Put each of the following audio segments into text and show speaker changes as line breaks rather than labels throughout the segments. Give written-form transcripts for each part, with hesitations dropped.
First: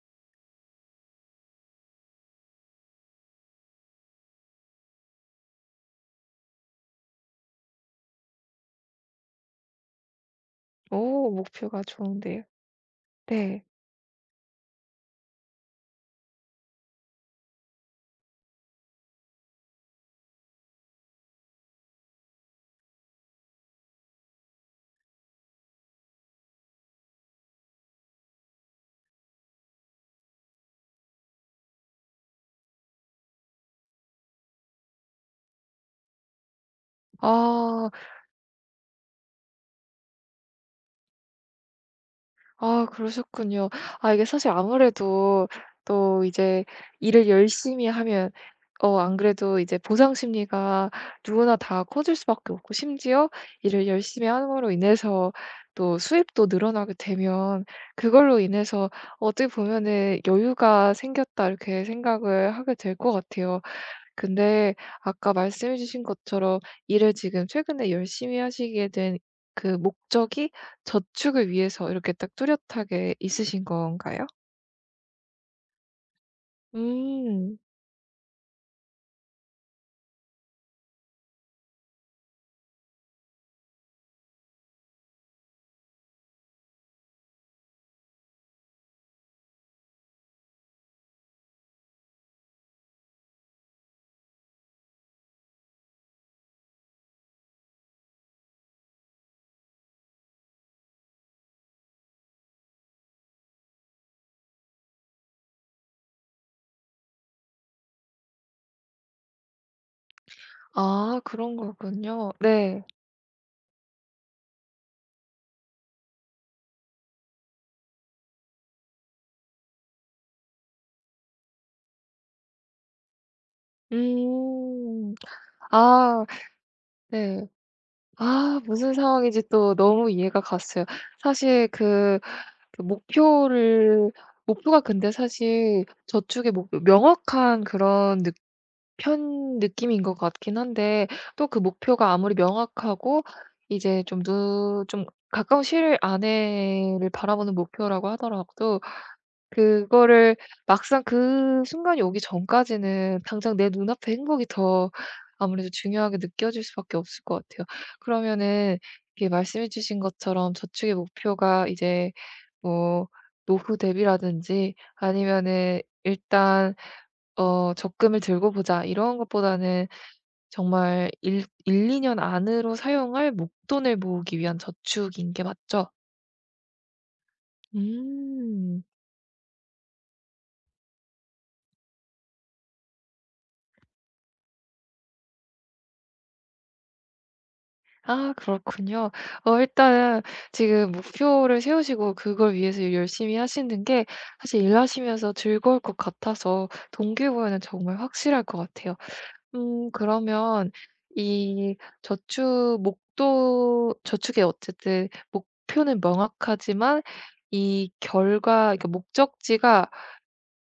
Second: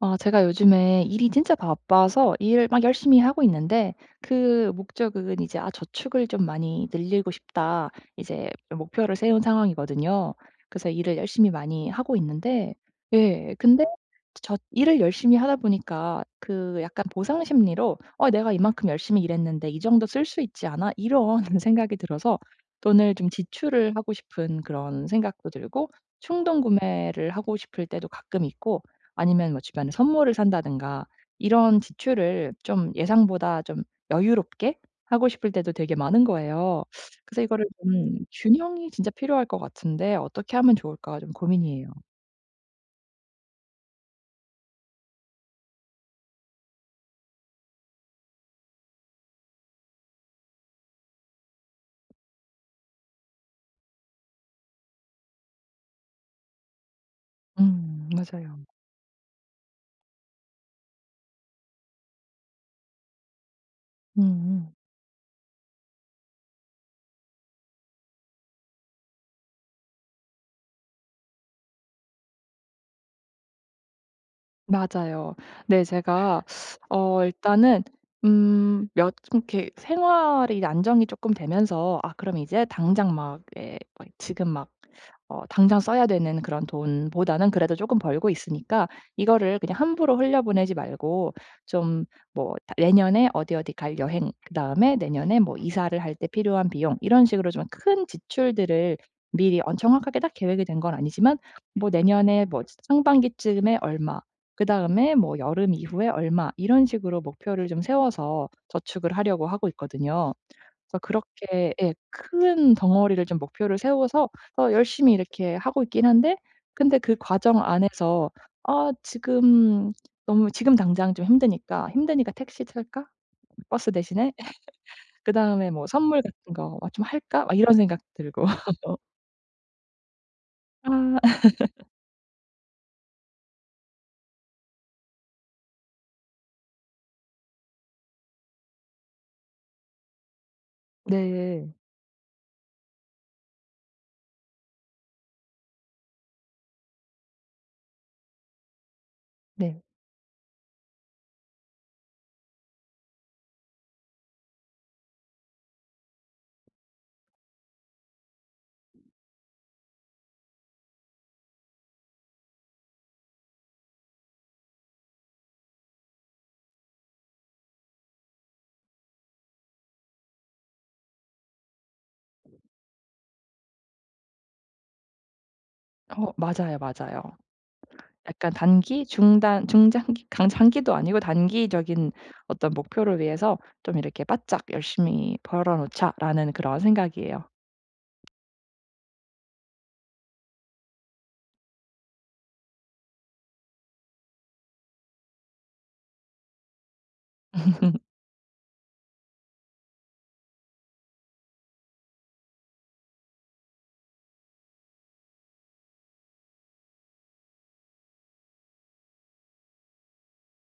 아 제가 요즘에 일이 진짜 바빠서 일을 막 열심히 하고 있는데, 그 목적은 이제 '아 저축을 좀 많이 늘리고 싶다.' 이제 목표를 세운 상황이거든요. 그래서 일을
오
열심히
목표가
많이 하고
좋은데요.
있는데, 예,
네.
근데 저 일을 열심히 하다 보니까 그 약간 보상 심리로 '어 내가 이만큼 열심히 일했는데 이 정도 쓸 수 있지 않아?' 이런 생각이 들어서 돈을 좀 지출을 하고 싶은 그런 생각도 들고, 충동 구매를 하고 싶을 때도 가끔 있고, 아니면 뭐 주변에 선물을 산다든가 이런 지출을 좀 예상보다 좀 여유롭게 하고 싶을 때도 되게 많은 거예요. 그래서 이거를
아.
좀 균형이 진짜 필요할 것 같은데 어떻게 하면 좋을까 좀 고민이에요.
아 그러셨군요. 아 이게 사실 아무래도 또 이제 일을 열심히 하면 안 그래도 이제 보상 심리가 누구나 다 커질 수밖에 없고 심지어 일을 열심히 함으로 인해서 또 수입도 늘어나게 되면 그걸로
맞아요.
인해서 어떻게 보면은 '여유가 생겼다.' 이렇게 생각을 하게 될 것 같아요.
음
근데 아까 말씀해 주신 것처럼 일을 지금 최근에 열심히 하시게 된 그 목적이 저축을 위해서 이렇게 딱 뚜렷하게 있으신 건가요?
맞아요. 네, 제가
음.
일단은 몇 좀 이렇게 생활이 안정이 조금 되면서 '아 그럼 이제 당장 막 예 막 지금 막 어 당장 써야 되는 그런 돈보다는 그래도 조금 벌고 있으니까 이거를 그냥 함부로 흘려보내지 말고 좀 뭐 다 내년에 어디 어디 갈 여행, 그다음에 내년에 뭐 이사를 할 때 필요한 비용' 이런 식으로 좀 큰 지출들을 미리 정확하게 딱 계획이 된 건 아니지만 뭐 내년에 뭐 상반기쯤에 얼마, 그다음에 뭐 여름 이후에 얼마 이런 식으로 목표를 좀 세워서 저축을 하려고 하고 있거든요. 그래서
아 그런
그렇게, 예,
거군요.
큰
네.
덩어리를 좀 목표를 세워서 열심히 이렇게 하고 있긴 한데, 근데 그 과정 안에서 '아 지금 너무 지금 당장 좀 힘드니까 택시 탈까? 버스 대신에
음.
그다음에 뭐 선물
아
같은 거 좀 할까?'
네.
막 이런 생각 들고.
아 무슨 상황인지 또 너무 이해가 갔어요.
아
사실 그 그 목표를 목표가 근데 사실 저축의 목 명확한 그런 편 느낌인 것 같긴 한데 또 그
네.
목표가 아무리 명확하고 이제 좀 누 좀 가까운 시일 안에를 바라보는 목표라고 하더라도
네.
그거를 막상 그 순간이 오기 전까지는 당장 내 눈앞의 행복이 더 아무래도 중요하게 느껴질 수밖에 없을 것 같아요. 그러면은 이렇게 말씀해 주신 것처럼 저축의 목표가 이제 뭐 노후 대비라든지 아니면은 일단 '적금을 들고 보자.' 이런 것보다는 정말 일 1-2년 안으로 사용할 목돈을 모으기 위한 저축인 게 맞죠?
맞아요, 맞아요. 약간
음.
단기, 중단 중장기 강 장기도 아니고 단기적인 어떤 목표를 위해서 좀 이렇게 '바짝 열심히 벌어 놓자.'라는 그런 생각이에요.
아 그렇군요. 일단은 지금 목표를 세우시고 그걸 위해서 열심히 하시는 게 사실 일하시면서 즐거울 것 같아서 동기부여는 정말 확실할 것 같아요. 그러면 이 저축 목돈 저축의 어쨌든 목표는 명확하지만 이 결과 그러니까 목적지가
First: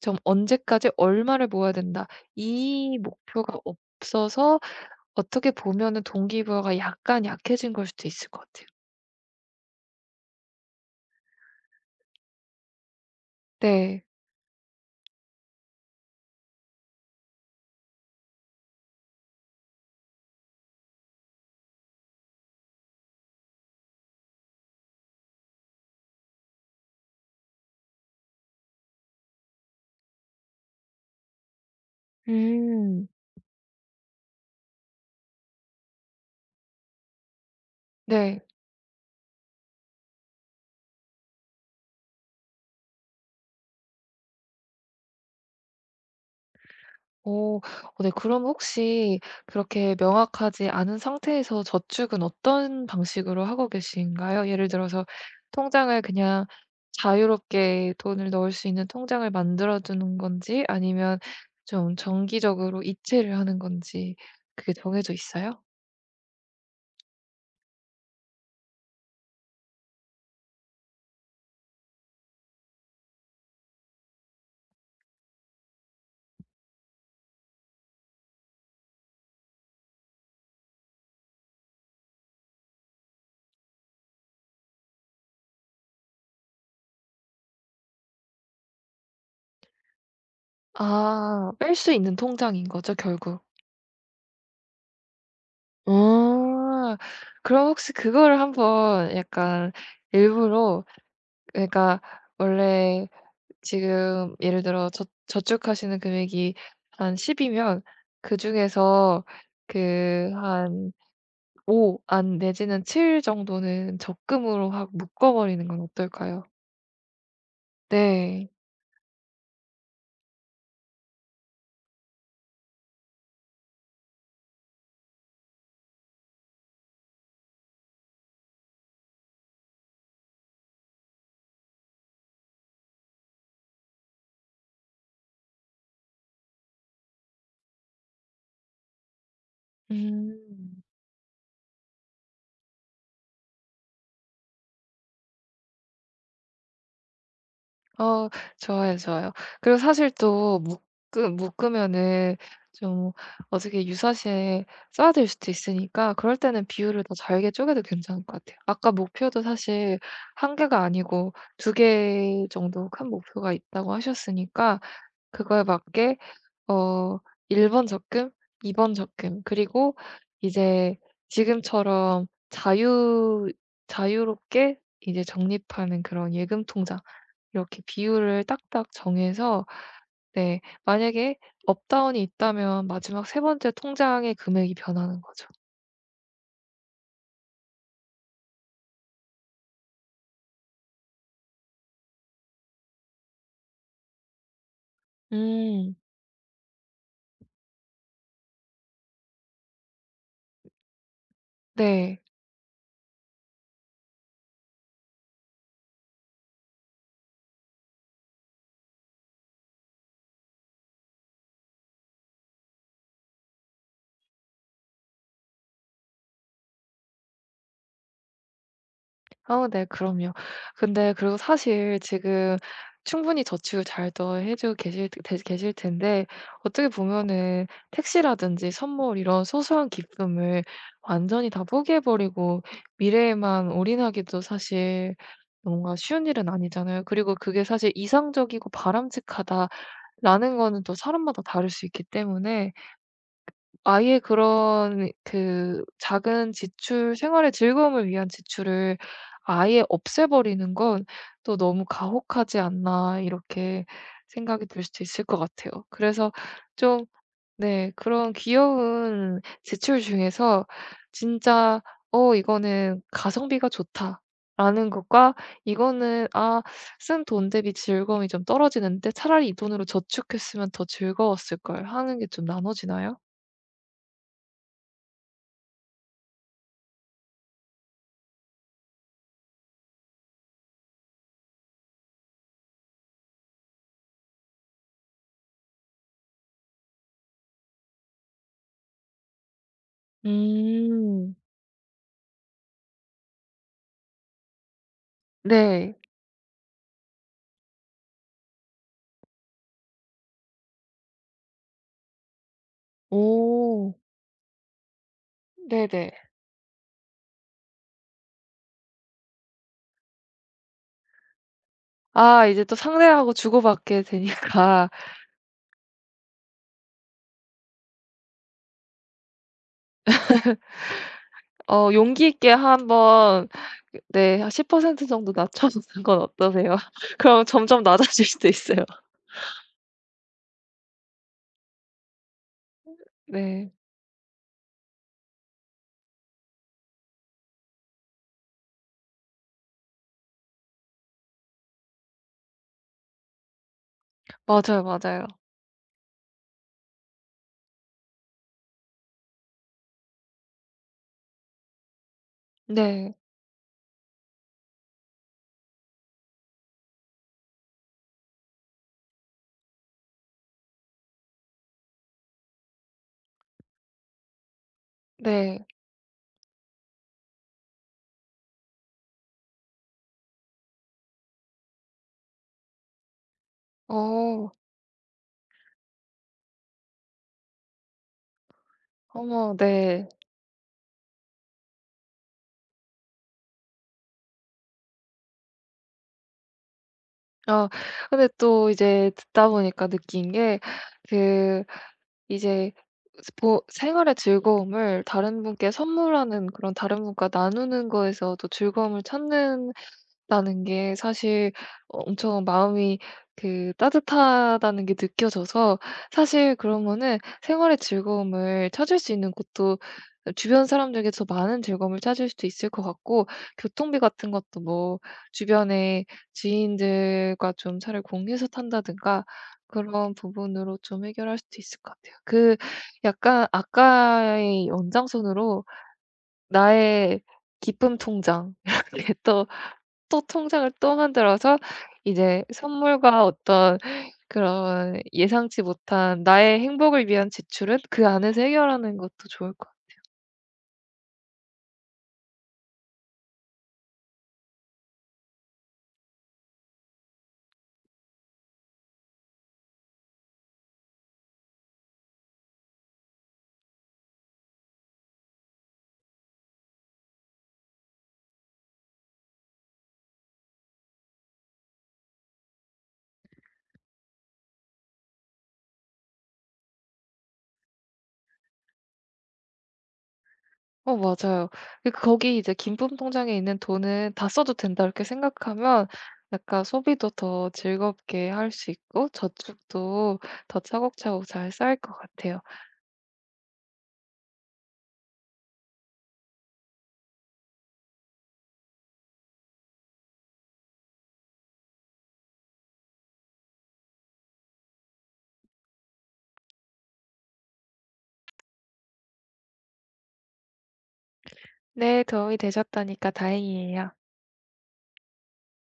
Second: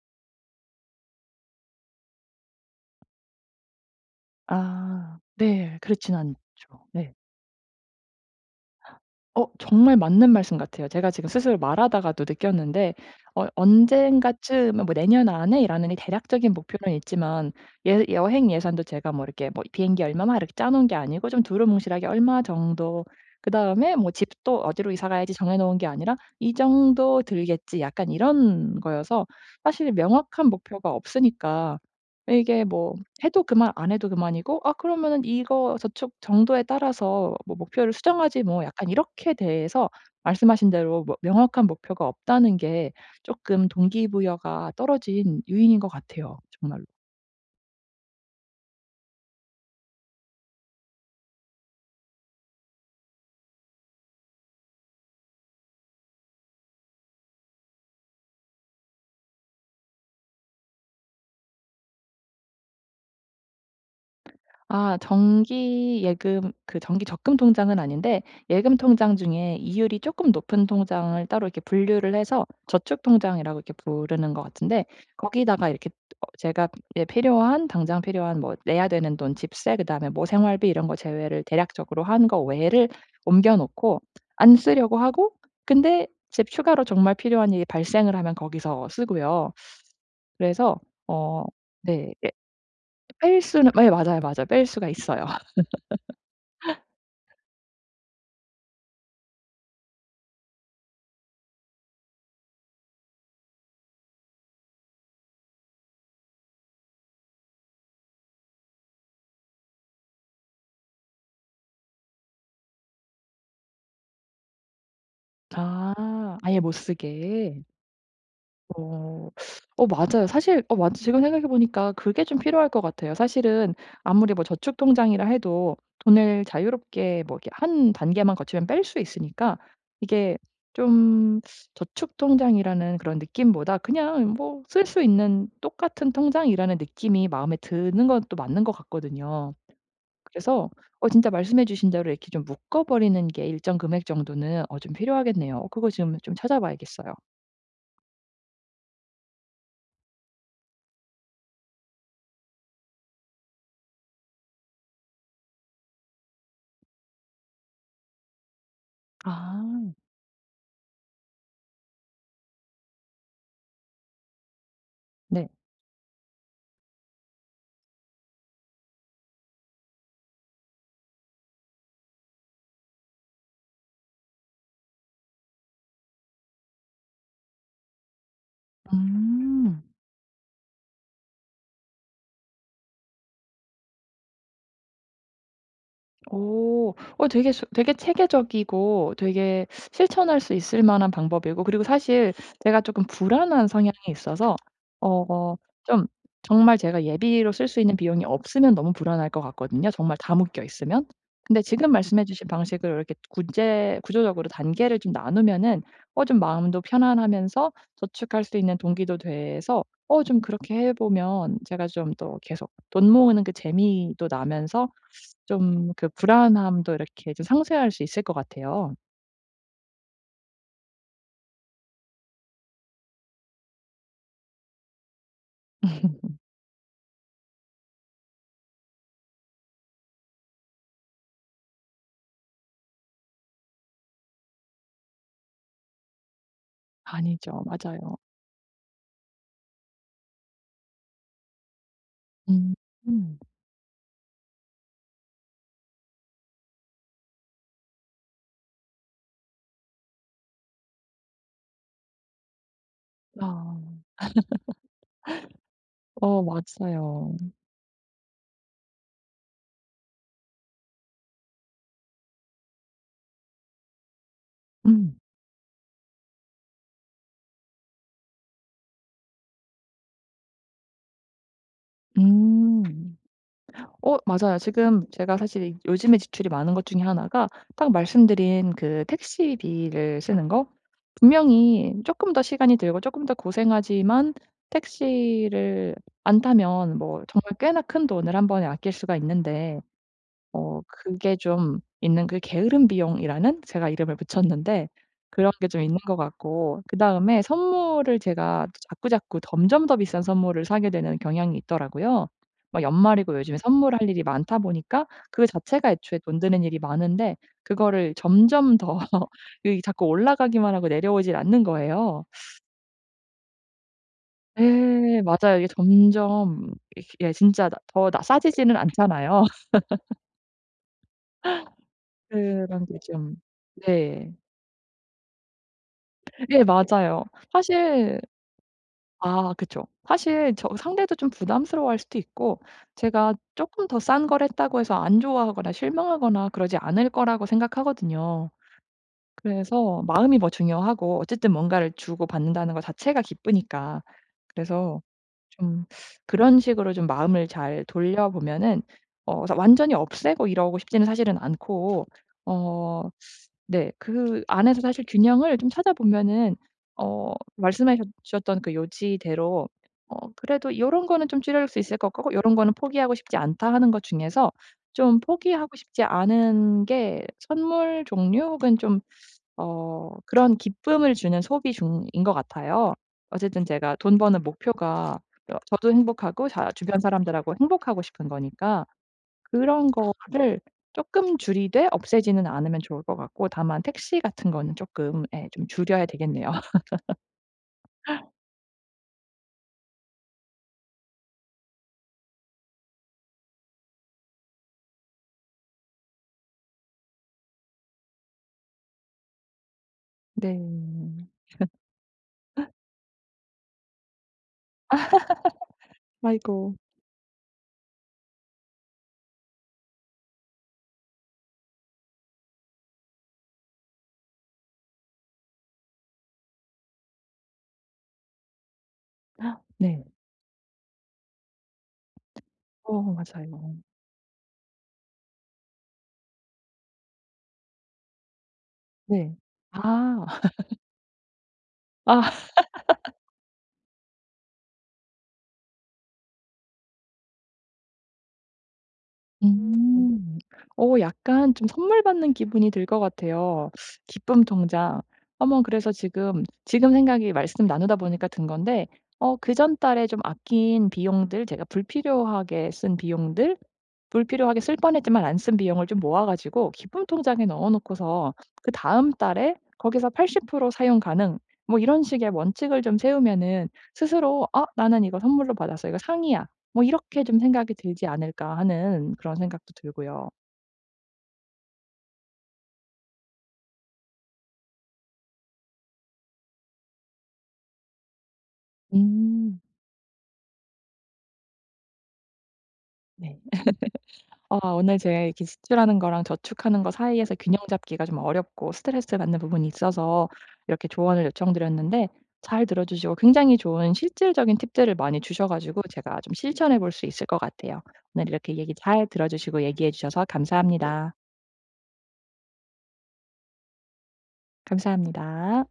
좀 '언제까지 얼마를 모아야 된다.' 이 목표가 없어서
아
어떻게
네.
보면은
그렇진 않죠.
동기부여가
네.
약간 약해진 걸 수도 있을 것 같아요.
정말 맞는 말씀 같아요. 제가 지금 스스로 말하다가도 느꼈는데
네.
언젠가쯤 뭐 '내년 안에.'라는 이 대략적인 목표는 있지만, 예, 여행 예산도 제가 뭐 이렇게 뭐 비행기 얼마만 이렇게 짜 놓은 게 아니고 좀 두루뭉실하게 얼마 정도, 그다음에 뭐 집도 '어디로 이사 가야지.' 정해 놓은 게 아니라 '이 정도 들겠지.' 약간 이런 거여서 사실 명확한 목표가 없으니까 이게 뭐
음.
해도 그만, 안 해도 그만이고 '아 그러면은 이거 저축 정도에 따라서 뭐 목표를
네.
수정하지 뭐.' 약간 이렇게 대해서 말씀하신 대로 뭐 명확한 목표가 없다는 게 쪼끔 동기부여가 떨어진 요인인 것 같아요, 정말로.
오. 네 그럼 혹시 그렇게 명확하지 않은 상태에서 저축은 어떤 방식으로 하고 계신가요? 예를 들어서 통장을 그냥 자유롭게 돈을 넣을 수 있는 통장을 만들어 두는 건지 아니면 좀 정기적으로 이체를 하는 건지 그게
아,
정해져 있어요?
정기 예금, 그 정기 적금 통장은 아닌데 예금 통장 중에 이율이 조금 높은 통장을 따로 이렇게 분류를 해서 저축 통장이라고 이렇게 부르는 것 같은데, 거기다가 이렇게 제가 이제 필요한 당장 필요한 뭐 내야 되는 돈, 집세, 그다음에 뭐 생활비 이런 거 제외를 대략적으로 한 거 외를 옮겨 놓고 안 쓰려고 하고, 근데 제 추가로 정말 필요한 일이 발생을 하면 거기서 쓰고요. 그래서 어
아 뺄 수
네.
있는
예,
통장인 거죠
뺄
결국?
수는, 네, 맞아요, 맞아요. 뺄 수가 있어요.
아 그럼 혹시 그거를 한번 약간 일부러 그러니까 원래 지금 예를 들어 저 저축하시는 금액이 한 10 이면 그중에서 그 한 5 안 내지는 7 정도는 적금으로 확 묶어 버리는 건
아,
어떨까요?
아예 못 쓰게.
네.
어. 어 맞아요. 사실 맞아, 지금 생각해 보니까 그게 좀 필요할 것 같아요. 사실은 아무리 뭐 저축 통장이라 해도 돈을 자유롭게 뭐 이렇게 한 단계만 거치면 뺄 수 있으니까 이게 좀 저축 통장이라는 그런 느낌보다 그냥 뭐 쓸 수 있는 똑같은 통장이라는 느낌이 마음에 드는 것도 맞는 것 같거든요. 그래서
음.
진짜 말씀해 주신 대로 이렇게 좀 묶어 버리는 게 일정 금액 정도는 좀 필요하겠네요. 그거 지금 좀 찾아봐야겠어요.
어 좋아요, 좋아요. 그리고 사실 또 묶으면은 좀 어떻게 유사시에 써야될 수도 있으니까 그럴 때는 비율을 더 잘게 쪼개도 괜찮을 것 같아요. 아까 목표도
아
사실 한 개가 아니고 두 개 정도 큰 목표가 있다고 하셨으니까
네.
그거에 맞게 어 1번 번 적금, 2번 적금 그리고 이제 지금처럼 자유롭게 이제 적립하는 그런 예금 통장 이렇게 비율을 딱딱 정해서
음.
네 만약에 업다운이 있다면 마지막 세 번째 통장의 금액이 변하는 거죠.
오. 되게 체계적이고 되게 실천할 수 있을 만한 방법이고, 그리고 사실 제가 조금 불안한 성향이 있어서 어 어,
음.
좀 정말 제가 예비로 쓸 수 있는 비용이 없으면 너무 불안할 것 같거든요, 정말 다 묶여 있으면. 근데 지금
네.
말씀해 주신 방식으로 이렇게 구제 구조적으로 단계를 좀 나누면은 좀 마음도 편안하면서 저축할 수 있는 동기도 돼서 좀 그렇게 해 보면 제가 좀 더 계속 돈 모으는 그 재미도 나면서 좀 그 불안함도 이렇게 좀 상쇄할 수 있을 것 같아요.
네 그럼요. 근데 그리고 사실 지금 충분히 저축을 잘 더 해 주고 계실 텐데 어떻게 보면은 택시라든지 선물 이런 소소한 기쁨을 완전히 다 포기해 버리고 미래에만 올인하기도 사실 뭔가 쉬운 일은 아니잖아요. 그리고
아니죠.
그게 사실
맞아요.
'이상적이고 바람직하다.' 라는 거는 또 사람마다 다를 수 있기 때문에
음. 음.
아예 그런 그 작은 지출 생활의 즐거움을 위한 지출을 아예 없애버리는 건 또 '너무 가혹하지 않나.' 이렇게
아.
생각이 들 수도 있을 것 같아요. 그래서
어
좀
맞아요.
네. 그런 귀여운 제출 중에서 진짜 '어 이거는 가성비가 좋다.'라는
음.
것과 이거는 '아 쓴 돈 대비 즐거움이 좀 떨어지는데 차라리 이 돈으로 저축했으면 더 즐거웠을 걸.' 하는 게 좀
음.
나눠지나요?
어 맞아요. 지금 제가 사실 이 요즘에 지출이 많은 것 중에 하나가 딱 말씀드린 그 택시비를 쓰는 거. 분명히 조금 더 시간이 들고 조금 더 고생하지만 택시를 안 타면 뭐 정말 꽤나 큰 돈을 한 번에 아낄 수가 있는데
음.
그게 좀 있는 그 게으름 비용이라는 제가 이름을 붙였는데 그런 게 좀
네.
있는 것 같고, 그다음에 선물을 제가 자꾸자꾸 점점 더 비싼 선물을 사게 되는 경향이 있더라고요. 막 연말이고 요즘에
오.
선물할 일이 많다 보니까 그 자체가
네네.
애초에 돈 드는 일이 많은데 그거를 점점 더 이 자꾸 올라가기만 하고 내려오질 않는 거예요.
아 이제 또 상대하고 주고받게 되니까
예 맞아요. 이게 점점 이 예 진짜 나 더 나 싸지지는 않잖아요.
용기 있게
그런 게 좀.
한번
네.
네 한 10% 정도 낮춰주는 건
예
어떠세요?
맞아요.
그럼 점점
사실
낮아질 수도 있어요.
아 그쵸. 사실 저 상대도 좀 부담스러워할 수도 있고 제가
네.
쪼끔 더 싼 걸 했다고 해서 안 좋아하거나 실망하거나 그러지 않을 거라고 생각하거든요. 그래서 마음이 뭐 중요하고 어쨌든 뭔가를 주고 받는다는 거 자체가 기쁘니까.
맞아요,
그래서
맞아요.
좀 그런 식으로 좀 마음을 잘 돌려보면은 그래서 완전히 없애고 이러고 싶지는 사실은 않고 어
네.
네. 그 안에서 사실 균형을 좀 찾아보면은 말씀해 셨 주셨던 그 요지대로 그래도 '요런 거는 좀 줄여줄 수 있을 것 같고 요런 거는 포기하고 싶지 않다.' 하는 것 중에서 좀
네.
포기하고 싶지 않은 게 선물 종류 혹은 좀 그런 기쁨을 주는 소비 중인 것 같아요. 어쨌든 제가 돈 버는
어.
목표가 여 저도 행복하고 자 주변 사람들하고 행복하고 싶은 거니까
어머
그런
네.
거를 쪼끔 줄이되 없애지는 않으면 좋을 것 같고 다만 택시 같은 거는 쪼끔 예 좀 줄여야 되겠네요.
아 근데 또 이제 듣다 보니까 느낀 게 그 이제 보 생활의 즐거움을 다른 분께 선물하는 그런 다른 분과 나누는 거에서 또 즐거움을 찾는 라는 게
네.
사실 엄청 마음이 그 따뜻하다는 게 느껴져서
아이고.
사실 그러면은 생활의 즐거움을 찾을 수 있는 곳도 주변 사람들에게 더 많은 즐거움을 찾을 수도 있을 것 같고 교통비 같은 것도 뭐 주변에 지인들과 좀 차를 공유해서 탄다든가
네.
그런 부분으로 좀 해결할 수도 있을 것 같아요. 그
어
약간
맞아요.
아까의 연장선으로 나의 기쁨 통장 이렇게
네.
또
아.
통장을 또 만들어서
아.
이제 선물과 어떤 그런 예상치 못한 나의 행복을 위한 지출은 그 안에서 해결하는 것도 좋을 것
음. 약간 좀 선물 받는 기분이 들 것 같아요. 기쁨 통장. 어머, 그래서 지금 생각이 말씀 나누다 보니까 든 건데 그전 달에 좀 아낀 비용들, 제가 불필요하게 쓴 비용들, 불필요하게 쓸 뻔했지만 안 쓴 비용을 좀 모아 가지고 기금 통장에 넣어 놓고서 그다음 달에 거기서 80% 사용 가능, 뭐 이런 식의 원칙을 좀 세우면은 스스로 '아 나는 이거 선물로 받았어. 이거 상이야.' 뭐 이렇게 좀 생각이 들지 않을까 하는 그런 생각도 들고요.
어 맞아요. 그 거기 이제 '긴품 통장에 있는 돈은 다 써도 된다.' 이렇게 생각하면 약간 소비도 더 즐겁게 할 수 있고
음.
저축도 더 차곡차곡 잘 쌓일 것 같아요.
네. 오늘 제 이렇게 지출하는 거랑 저축하는 거 사이에서 균형 잡기가 좀 어렵고 스트레스 받는 부분이 있어서 이렇게 조언을 요청드렸는데 잘 들어주시고 굉장히 좋은 실질적인 팁들을 많이 주셔 가지고 제가 좀 실천해 볼 수 있을 것 같아요. 오늘 이렇게 얘기 잘 들어주시고 얘기해 주셔서 감사합니다.
네 도움이 되셨다니까 다행이에요.
감사합니다.